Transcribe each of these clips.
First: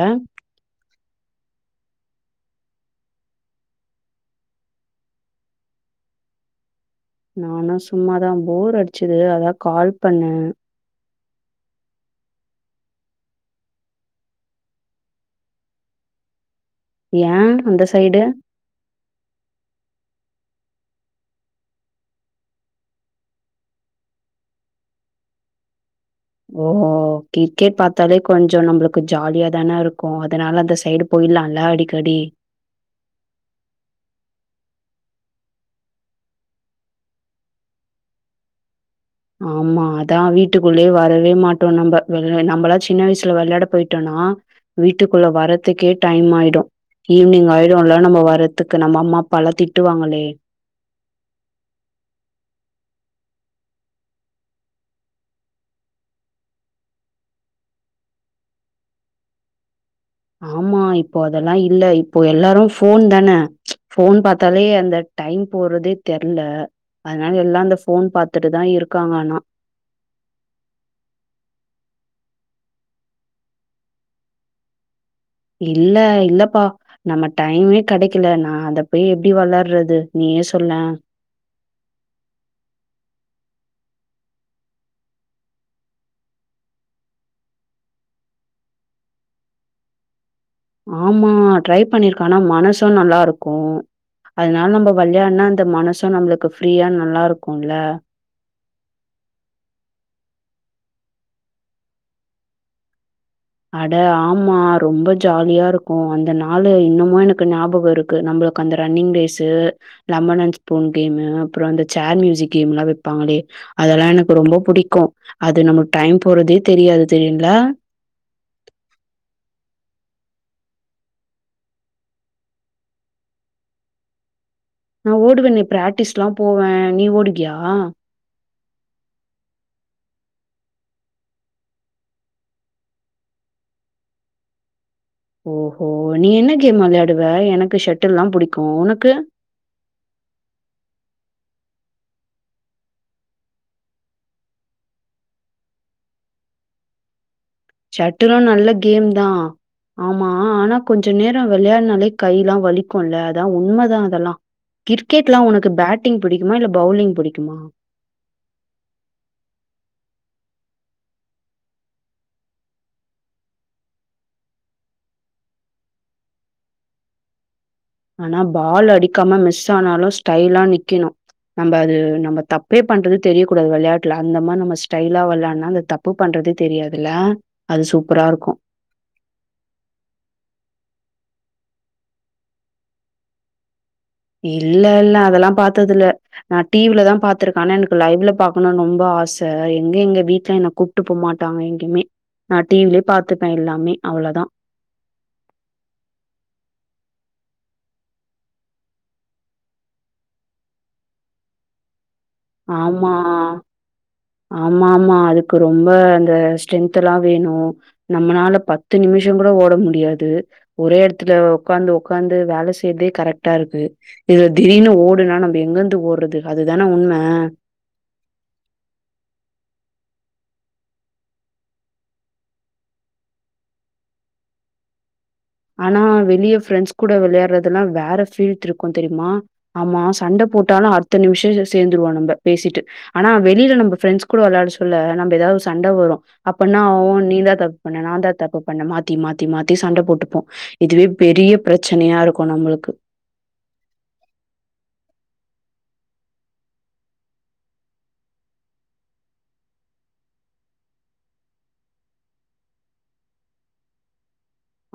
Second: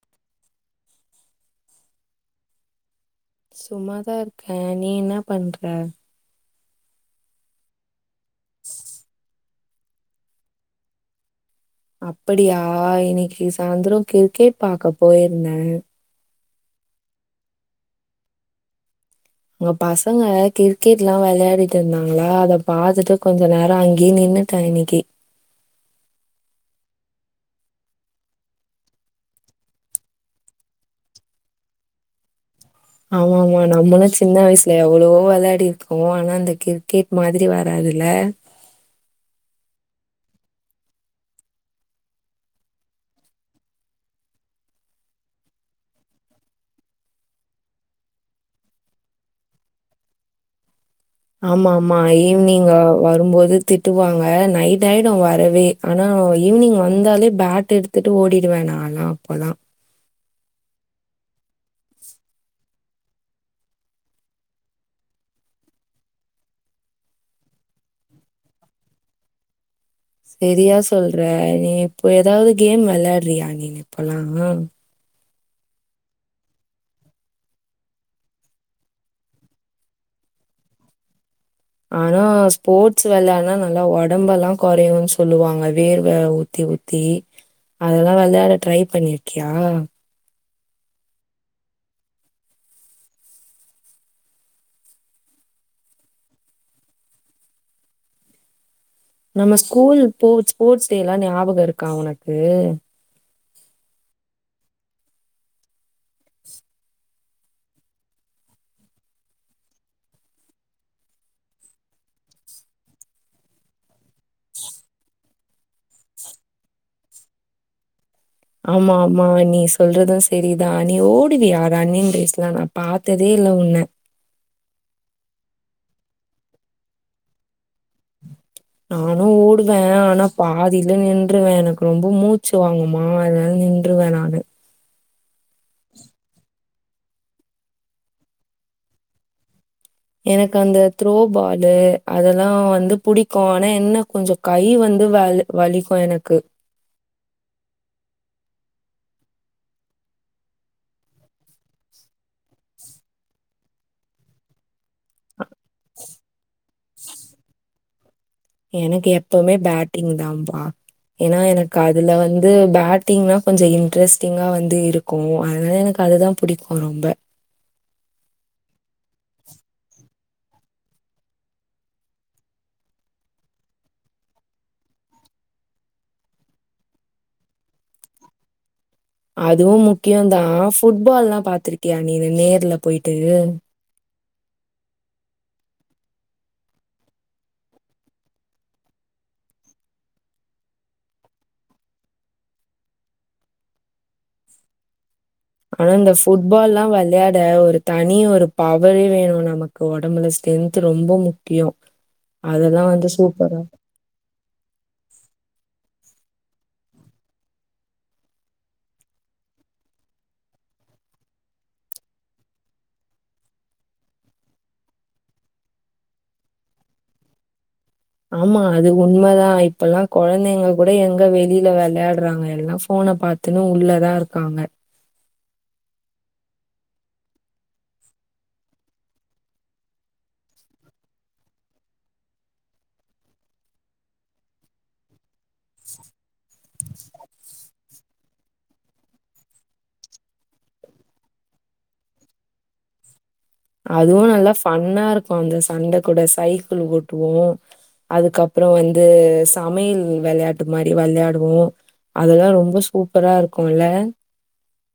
அ சும்மாதான் இருக்கேன் நீ என்ன பண்ற நானும் சும்மாதான் போர் அடிச்சுது அதான் கால் பண்ணே அப்படியா இன்னிக்கு சாயந்தரம் கிரிக்கெட் பாக்க போயிருந்தே ஏன் அந்த சைடு அங்க பசங்க கிரிக்கெட் எல்லா விளையாடிட்டு இருந்தாங்களா அத பாத்துட்டு கொஞ்ச நேர அங்கயே நின் நின்னுட்டா இன்னைக்கு ஓ கிரிக்கெட் பார்த்தாலே கொஞ்ச நம்மளுக்கு ஜாலியா தானே இருக்கும் அதனால அந்த சைடு போயி நானாலா அடிக்கடி ஆமா ஆமா நம்லு சின்ன வய்சுல எவ்ளவோ விளையாடிருக்கோ ஆனா அந்த கிரிக்கெட் மாதிரி வராது துல [unintelligible] ஆமா அதா வீட்டுக்குள்ளே வரவே மாட்டோ நம்ம [unintelligible] நம்மளா சின்ன வய்சுல விளையாட போயிட்டோனா னா வீட்டுக்குள்ள வரத்துக்கே டைம் ஆயிடு ஈவினிங் ஆயிருல்ல நம்ம வர்றதுக்கு நம்ம அம்மாப்பாலா திட்டுவாங்களே ஆமா ஆமா ஈவினிங் அ வரும்போது திட்டுவாங்க நைட் ஆயிடு வரவே ஆனா ஈவினிங் வந்தாலே பேட் எடுத்துட்டு ஓடிடுவே நா ஆனா அப்பலா ஆமா இப்போ அதெல்லா இல்ல இப்போ எல்லாரு ஃபோன் தான ஃபோன் பாத்தாலே அந்த டைம் போறதே தெர்ல அதனால எல்லா அந்த ஃபோன் பாத்துட்டு தா இருக்காங்க ஆனா செரியா சொல்ற நீ இப்போ எதாது கேம் வெள்ளாட்றியா நீனு இப்பலா இல்ல இல்லப்பா நம்ம டைமே கெடைக்கல நா அத போய் எப்டி வெள்ளார்றது நீ நீயே சொல்ல ஆனா ஸ்போட்ஸ் வெளயான்னா நல்லா ஒடம்பெல்லா குறையுன் சொல்லுவாங்க வேர்வ ஊத்தி ஊத்தி அதெலா வெளயாட ட்ரை பண்ணிருக்கியா ஆமா ட்ரை பண்ணிருக்கே ஆனா மனசு நல்லாருக்கு அதனால நம்ம வெள்யாட்னா அந்த மனசு நம்ளுக்கு ஃப்ரீயா நல்லாருக்கும்ல நம ஸ்கூல் போட்ஸ் ஸ்போட்ஸ் டேலா ஞாபகொ இருக்கா ஒனக்கு அட ஆமா ரொம்ப ஜாலியாருக்கு அந்த நாளு இன்னுமு எனக்கு ஞாபகோ இருக்கு நம்ம [unintelligible] அந்த running race lemon and spoon game அப்ரோ அந்த சேர் மியூசிக் கேம்லா வப்பாங்களே அதெலா எனக்கு ரொம்ப புடிக்கு அது நமக்கு டைம் போறதே தெரியாது தெரியுங்லா ஆமா ஆமா நீ சொல்றது செரிதா நீ ஓடுவியா ரன்னிங் ரேஸ்லா நா பாத்ததே லே உன்ன நா ஓடுவனே பிராட்டிஸ்லா போவே நீ ஓடுவியா நானு ஓடுவே ஆனா பாதில நின்றுவே எனக்கு ரொம்ப மூச்சு வாங்குமா அதனால நின்றுவ நானு ஓஹோ நீ என்ன கேம் வெளாயாடுவ எனக்கு ஷட்டில் தா புடிக்கு உனக்கு எனக் அந்த த்ரோபாலு அதெலா வந்து புடிக்கு ஆனா என்ன கொஞ்சோ கை வந்து வந்து வ வலிக்கு எனக்கு ஷாட்டில்லா நல்ல கேம் தா ஆமா ஆனா கொஞ்ச நேரோ வெளயானாலே கைலா வலிக்குல அதா உண்மதா அதெலா கிரிக்கெட்லா உனக்கு பேட்டிங் புடிக்குமா இல்ல பவுலிங் புடிக்குமா எனக்கு எப்பமே பேட்டிங் தான்பா ஏனா எனக் அதுல வந்து பேட்டிங்னா கொஞ்சோ இன்ட்ரெஸ்டிங்கா வந்து இருக்கு அதனால எனக்கு அதுதா புடிக்கு ரொம்ப அ ஆனா பால் அடிக்காம மிஸ் ஸானாலு ஸ்டைலா நிக்கணு நம்ம அது நம்ம தப்பே பண்றது தெரிய கூடாது வெளயாட்ல அந்த மாரி நம்ம ஸ்டைலா வெளயாட்னா அந்த தப்பு பண்ற து தெரியாதுல அது சூப்பராருக்கு அதுவு முக்கியொந்தா ஃபுட்பால்லா பாத்துருக்கியா நீனு நேர்ல போயிட்டு இல்ல இல்ல அதெலா பாத்ததுல்ல நா டிவிலதா பாத்துருக்கே ஆனா எனக்கு லைவ்ல பாக்கணு ரொம்ப ஆ ஆச எங்க எங்க வீட்ல என்ன கூப்ட்டு போமாட்டாங்க எங்கிமே நா டிவிலே பாத்துப்பே எல்லாமே அவ்ள தா ஆனா இந்த ஃபுட்பால்லா வெள்யாட ஒரு தனி ஒரு பவரே வேணு நமக்கு ஒடம்புல ஸ் ஸ்டென்த்து ரொம்ப முக்கியோ ஆமா ஆமாம்மா அதுக்கு ரொம்ப ஸ்டென்தலா வேணு நம்மனால பத்து நிமிஷொங்கூட ஓட முடியாது ஒரே எடத்து துல உக்காந்து உக்காந்து வேல செய்தே கரெக்ட்டார்க்கு இதுல திடீர்னு ஓடுனா நம்ம எங்கருந்து ஓட்ர து அதுதான உண்ம ஆமா அது உண்மதா இப்பெல்லா கொழந்தைங்க கூட எங்க வெளில வெளயாட்றாங்க எல்லா ஃபோன் உன்ன பாத்துன்னு உள்ளதாருக்காங்க ஆனா வெளிய ஃப்ரெண்ட்ஸ் கூட விளையாறதெல்லா வேற ஃபீல்ட் இருக்கு தெரியுமா ஆமா சண்ட போட்டாலு அடுத்த நிமிஷ சே சேந்துருவோ நம்ப பேசிட்டு ஆனா வெளியில நம்ப ஃப்ரெண்ஸ் கூட வெளாட சொல்ல நம் ஏதாது ஒரு சண்ட வரு அப்ப நா நீ தா தப் பண்ண நா தா தப்பு பண்ண மாத்தி மாத்தி மாத்தி சண்ட போட்டுப்போ இதுவே பெரிய பிரச்சனையா இருக்கு நம்மளுக்கு அதுவு நல்லா ஃபன்னா இருக்கு அந்த சண்ட கூட சைக்கிள் ஓட்டுவோ அதுக்கப்பற வந்து சமயல் வெளையாட்டு மாரி வெளையாடுவோ அதெல்லா ரொம்ப சூப்பரா இருக்குல்ல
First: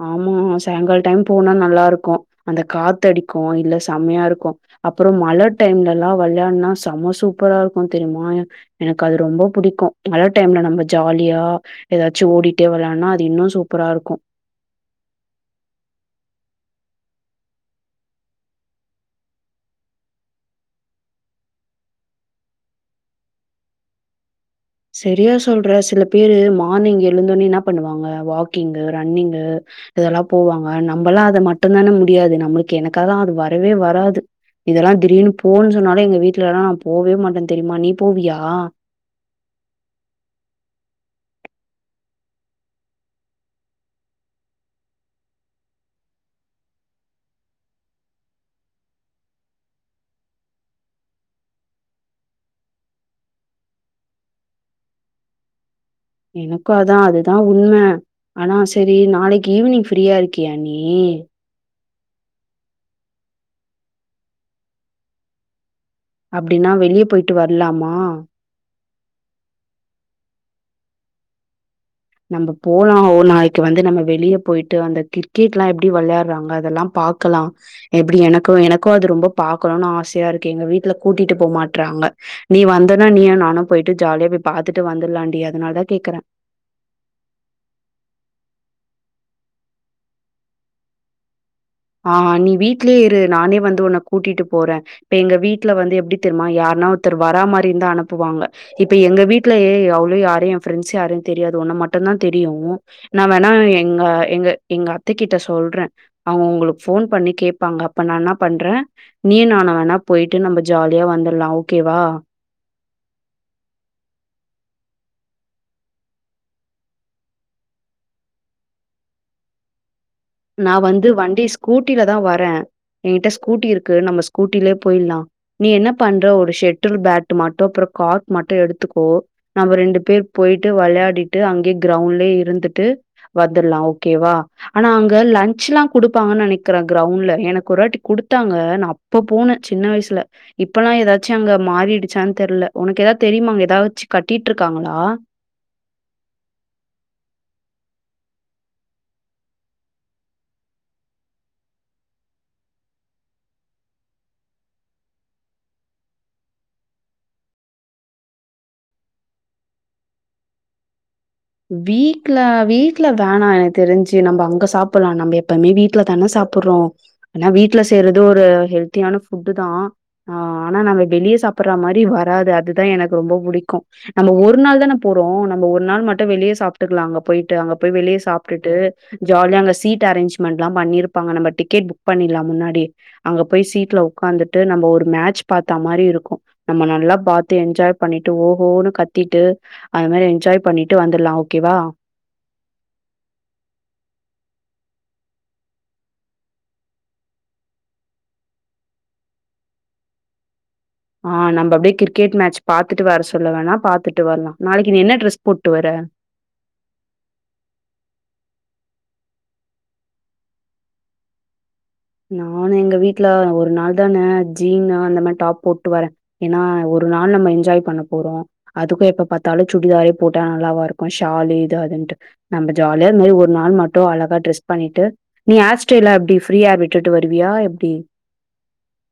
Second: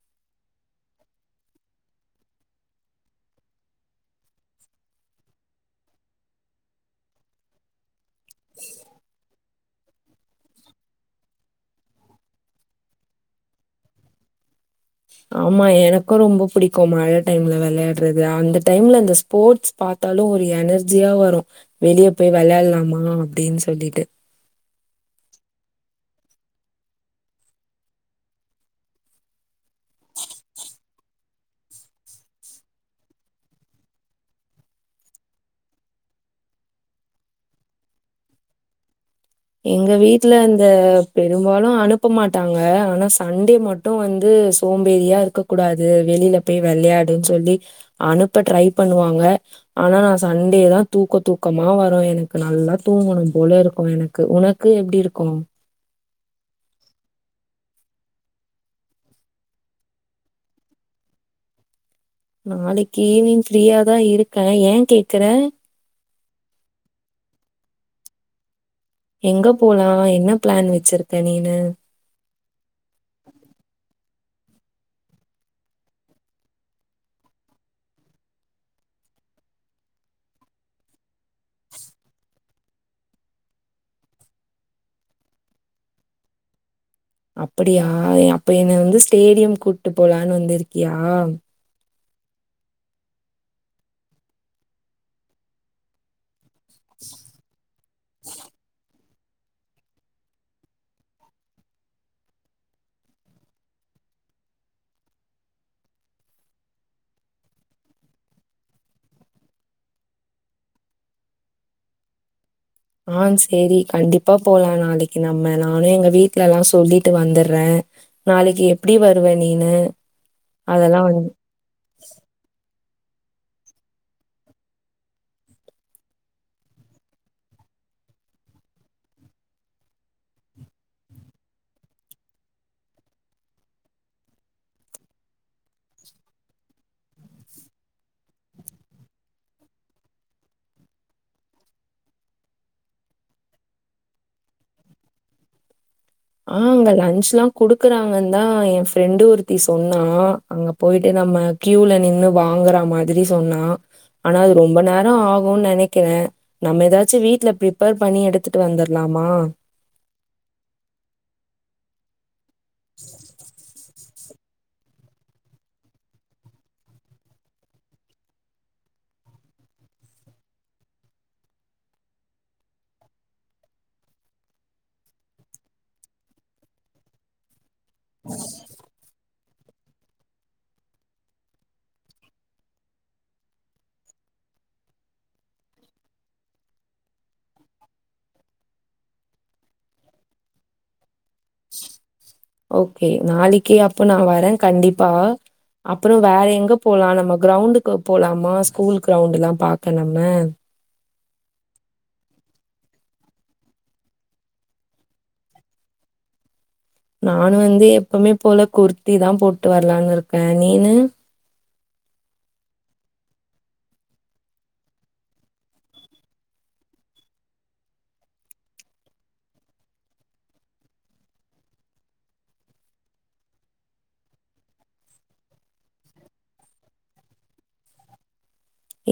ஆமா சாயங்கால டைம் போனா நல்லா இருக்கு அந்த காத்தடிக்கு இல்ல செம்மையா இருக்கு அப்பற மழ டைம்லல்லா வெளையாடுனா செம சூப்பரா இருக்கு தெரியுமா எனக்கு அது ரொம்ப புடிக்கு மழ டைம்ல நம்ப ஜாலியா ஏதாச்சு ஓடிட்டே வெளயாடினா அது இன்னு சூப்பரா இருக்கு ஆமா எனக்கு ரொம்ப புடிக்கு மழ டைம்ல விளையாடுறது அந்த டைம்ல அந்த ஸ்போட்ஸ் பா த்தாலு ஒரு எனர்ஜியா வரு வெளியே போய் விளயாடலாமா அப்டின்னு சொல்லிட்டு செரியா சொல்ற சில பேரு மார்னிங் எழுந்தோனே என்ன பண்ணுவாங்க வாக்கிங்கு ரன்னிங்கு இதெல்லா போவாங்க நம்பல்லா அது மட்டுந்தான முடியாது நம்மளுக்கு எனக்கெல்லா அது வரவே வராது இதெல்லா திடீர்னு போன் சொன்னாலே எங்க வீட்டுல எல்லா நா போவே மாட்டே தெரியுமா நீ போவியா எங்க வீட்டுல அந்த பெரும்பாலு அனுப்ப மாட்டாங்க ஆனா சண்டே மட்டு வந்து சோம்பேறியா இருக்க கூடாது வெளியில போய் வெளையாடு சொல்லி அனுப்ப ட்ரை பண்ணுவாங்க ஆனா நா சண்டே தா தூக்க தூக்கமா வரு எனக்கு நல்லா தூங்கணு போல இருக்கு எனக் உனக்கு எப்டி இருக்கு எனக்கு அதா அதுதா உண்ம ஆனா சேரி நாளைக்கு ஈவினிங் ஃப்ரீயா இருக்கியா நீ நாளைக்கு ஈவினிங் ஃப்ரீயாதா இருக்க ஏ கேக்குற அப்டின்னா வெளிய போயிட்டு வரலாமா எங்க போலா என்ன பிளான் வச்சிருக்க நீனு நம்ப போலா ஒரு நாளைக்கு வந்து நம்ப வெளியே போயிட்டு அந்த கிரிக்கெட் எல்லா எப்புடி வெளையாடுறாங்க அதெல்லா பாக் க்கலா எப்புடி எனக்கு எனக்கு அது ரொம்ப பாக்கணுனு ஆசையா இருக்கு எங்க வீட்ல கூட்டிட்டு போமாட்றாங்க நீ வந்தனா நீயு நானு போயிட்டு ஜாலியா போய் பாத்துட்டு வந்துருலாண்டி அதனால தா கேக்குற அப்புடியா அப்ப என்னே வந்து ஸ்டேடியம் கூட்டு போலான்னு வந்திருக்கியா ஆ நீ வீட்லயே இரு நானே வந்து உன்னே கூட்டிட்டு போற இப்ப எங்க வீட்ல வந்து எப்புடி தெ மா யாருனா ஒருத்தர் வரா மாரி இருந்தா அனுப்புவாங்க இப் ப்ப எங்க வீடலேயே அவ்ளோ யாரையு என் ஃபிரெண்ட்ஸ் யாரையு தெரியாது ஒன்ன மட்டுந்தா தெரியு நா வேணா எங்க எங்க எங்க அத்தைகிட்ட சொல்றே அவங்க உங்களுக் போன் பண்ணி கேப்பாங்க அப்ப நா என்ன பண்றே நீ நானு வேணா போயிட்டு நம்ப ஜாலியா வந்துடலா ஓகே கே வா ஆ சேரி கண்டிப்பா போலா நாளைக்கு நம்ம நானு எங்க வீட்டுலல்லா சொல்லிட்டு வந்தற நாளைக்கு எப்புடி வருவ நீனு நா வந்து வண்டி ஸ்கூட்டிலதா வர எ கிட்ட ஸ்கூட்டி இருக்கு நம்ப ஸ்கூட்டிலேயே போயிலா நீ என்ன பண்ற ஒரு ஷெட்டில் பேட்டு மட்டு பிரிப் கார்ட் மட்டு எடுத்துக்கோ நம்ப ரெண்டு பேர் போய்ட்டு வெளையாடிட்டு அங்கேயே கிரவுண்ட்லயே இருந்துட்டு வந்துரலா ஓகேவா ஆனா அங் க லன்ச்லா கொடுப்பாங்க நெனைக்கிறே கிரவுண்டுலே எனக்கு ஒருவாட்டி குடுத்தாங்க நா அப்ப போன சின்ன வயசு லே இப்பெல்லா ஏதாச்சு அங்க மாறிடுச்சான்னு தெரியல உனக்கு ஏதாது தெரியுமா அங்க ஏதாச்சு கட்டிட்டு இருக்காங்களா ஆ அங்க லன்ச்ல்லா குடுக்குறாங்க தா எ ஃப்ரெண்டு ஒருத்தி சொன்னா அங்க போயிட்டுதா நம்ம கியூல நின்னு வாங்குற மாதிரி சொன்னா ஆனா அது ரொம்ப நேர ஆகுனு நெனைக்கிறே நம்ப ஏதாச்சு வீட்டுல பிரிப்பேர் பண்ணி எடுத்துட்டு வந்துரலா மா வீட்ல வீட்ல வேணா எனக்கு தெரிஞ் சி நம்ப அங்க சாப்பிடலா நம்ம எப்பவுமே வீட்டுல தானே சாப்பிடுறோ ஆனா வீட்டுல செய்றது ஒரு ஹெல்த்தியான நல்ல ஃபுட்டு தா ஆ ஆனா நாங்க வெளியே சாப்பிடுற மாரி வராது அதுதா எனக்கு ரொம்ப புடிக்கு நம்ம ஒரு நாள் தானே போறோ நம்ம ஒரு நாள் மட் டு வெளிய சாப்புட்டுக்கலா அங்க போயிட்டு அங்க போய் வெளிய சாப்ட்டுட்டு ஜாலியா அங்க சீட் அரேஞ்ச்மென்ட் எல்லா பண்ணி இருப்பாங்க நம்ம டிக்கெட் புக் பண்ணிடலா முன்னாடி அங்க போய் சீட்ல உக்கா வந்துட்டு நம்ம ஒரு மேட்ச் பாத்த மாரி இருக்கு நம்ம நல்லா பாத்து என்ஜாய் பண்ணிட்டு ஓஹோன்னு கத்தி ட்டு அது மாரி என்ஜாய் பண்ணிட்டு வந்தரலா ஓகேவா ஓகே நாளைக்கி அப்போ நா வரே கண்டிப்பா அப்புறோ வேற எங்க போலா நம்ம கிரவுண்டுக்கு போலாமா ஸ்கூல் கிரவுண்ட் எல்லா பாக்க நம்ம ஆ நம்ம அப்டியே கிரிக்கெட் மேட்ச் பாத்துட்டு வர சொல்ல வேணா பாத்துட்டு வரலா நாளைக்கி நீ என்ன டிரஸ் போட்டு வர்ற நானு வந்து எப்பவுமே போல குர்த்தி தா போட்டு வரலான்னு இருக்கே நீனு நானு எங்க வீட்டு்ல ஒரு நாள் தானே ஜீன் அந்த மாரி டாப் போட்டு வரே ஏன்னா ஒ ரு நாள் நம்ம என்ஜாய் பண்ண போறோ அதுக்கு எப்ப பாத்தாலு சுடிதாரே போட்டா நல்லாவா இருக்கு ஷாலு இது அதுனு ண்டு நம்ம ஜாலிய இந்த மாரி ஒரு நாள் மட்டு அழகா டிரஸ் பண்ணிட்டு நீ ஹேர் ஸ்டைல் எல்லா எப்டி ஃப்ரீ ஹேர் விட் டுட்டு வருவியா எப்டி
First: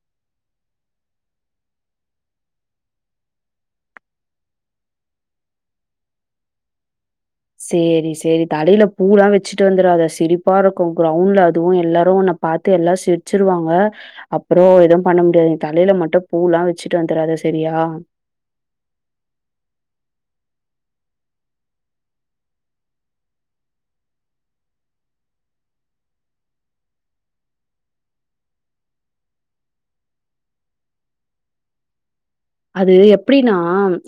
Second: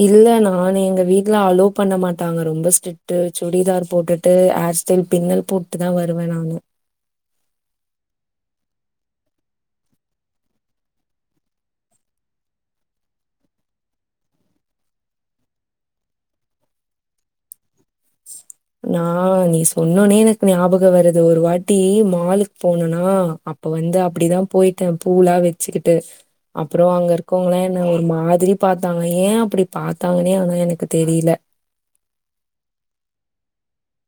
இல்ல நானு எங்க வீட்டுல அலோ பண்ண மாட்டாங்க ரொம்ப ஸ்ட்ரிட்டூ சுடிதார் போட்டுட்டு ஹே ஹேர் ஸ்டைல் பின்னல் போட்டு தா வருவே நானு சேரி சேரி தலையில பூ எல்லா வச்சுட்டு வந்துராதே சிரிப்பா இருக்கு கிரவுண்ட்ல அதுவு எல்லாரு உன்ன பாத்து எல்லா சிரிச்சிருவாங்க அப்புறோ எதுவு பண்ண முடியாது தலையில மட்டும் பூ எல்லா வெச்சுட்டு வந்துராதே செரியா நா நீ சொன்னோனே எனக்கு ஞாபகோ வருது ஒரு வாட்டி மாலுக்கு போனன்னா அப்ப வந்து அப்டிதா போயிட்டே பூ எல்லா வெச்சுக்கிட்டு அப்புறோ அங்க இருக்கவங்களா என்ன ஒரு மாதிரி பாத்தாங்க ஏ அப்டி பாத்தாங்கன்னே ஆனா எனக்கு தெரியில அது எப்டின்னா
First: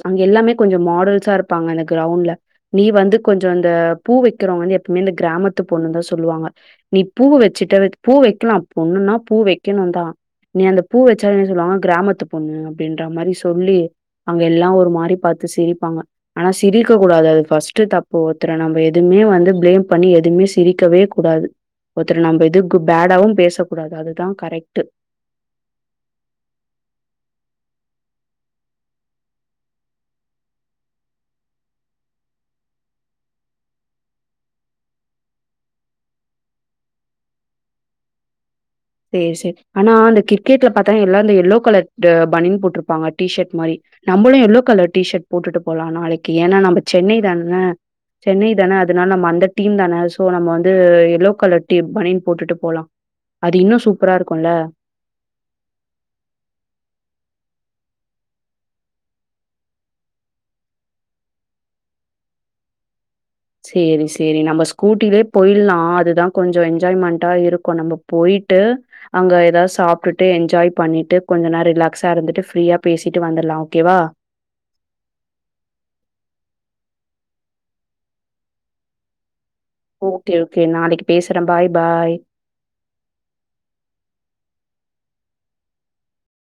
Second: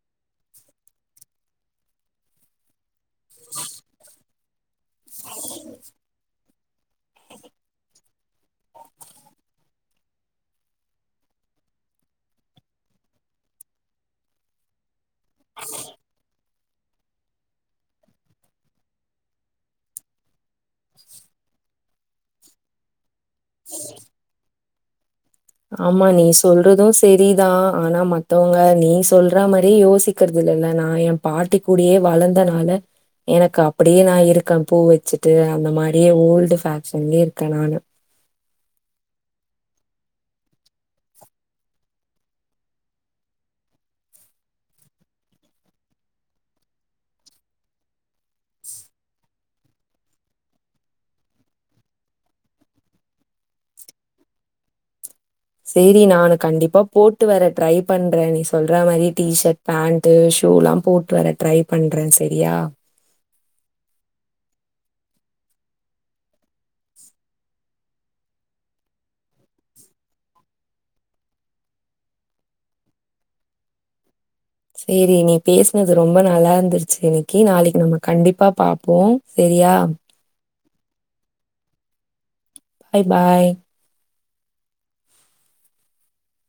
அங்க எல்லாமே கொஞ்சோ மாடல்ஸா இருப்பாங்க அந்த கிரவுண்ட்ல நீ வந்து கொஞ்சோ அந்த பூ வெக்கிறவங்க வந்து எப்பவுமே இந்த கிராமத்து பொண்ணு தா சொல்லுவாங்க நீ பூவ வெச்சுட்டு பூ வெக்கலா பொண்ணுன்னா பூ வெக்கணு தா நீ அந்த பூ வச்சா என்ன சொல்லுவாங்க கிராமத்து பொண்ணு அப்டின்ற மாரி சொல்லி அங்க எல்லா ஒரு மாரி பாத்து சிரிப்பாங்க ஆனா சிரிக்கக் கூடாது அது ஃபர்ஸ்ட்டு தப்பு ஒருத்தர நம்ம எதுவுமே வந்து பிளேம் பண்ணி எதுவுமே சிரிக்கவே கூடாது ஒருத்தர நம்ம எதுக்கு பேடாவு பேசக்கூடாது அதுதா கரெக்ட்டு ஆமா நீ சொல்றது செரிதா ஆனா மத்தவங்க நீ சொல்ற மாரி யோசிக்கறது இல்ல நா எ பாட்டி கூடையே வளந்தனால எனக்கு அப்டியே நா இருக்கே பூ வச்சுட்டு அந்த மாரியே ஓல்டு ஃபேஷன்லயே இருக்கே நானு சேரி சேரி ஆனா அந்த கிரிக்கெட்ல பாத்தேன்னா எல்லா அந்த எல்லோ கலர் த பனியன் போட்டிருப்பாங்க டீசர்ட் மாரி நம்மளு எல்லோ கலர் டிஷர்ட் போட்டுட்டு போலா நாளைக்கி ஏன்னா நம்ம சென்னை தானே சென்னை தானே அதனால நம்ம அந்த டீம் தானே சோ நம்ம வந்து எல்லோ கலர் டீ பனியன் போட்டுட்டு போலா அது இன்னு சூப்பரா இருக்கு இல்ல சேரி நானு கண்டிப்பா போட்டு வர ட்ரை பண்றே நீ சொல்ற மாரி டீஷர்ட் பேண்ட்டு சு லு எல்லாம் போட்டு வர ட்ரை பண்றே செரியா சேரி சேரி நம்ம ஸ்கூட்டிலயே போயிடலா அதுதா கொஞ்சோ என்ஜாய்மென்ட்டா இருக்கு நம்ம போயி ட்டு அங்க ஏதாவது சாப்பிட்டுட்டு என்ஜாய் பண்ணிட்டு கொஞ்ச நேர ரிலாக்ஸா இருந்துட்டு ஃப்ரீயா பேசிட்டு வந்த ரலா ஓகேவா சேரி நீ பேசினது ரொம்ப நல்லா இருந்துச்சு இன்னைக்கி நாளைக்கி நம்ம கண்டிப்பா பாப்போ செரியா ஓகே ஓகே நாளைக்கி பேசுறே பாய் பாய் பாய் பாய்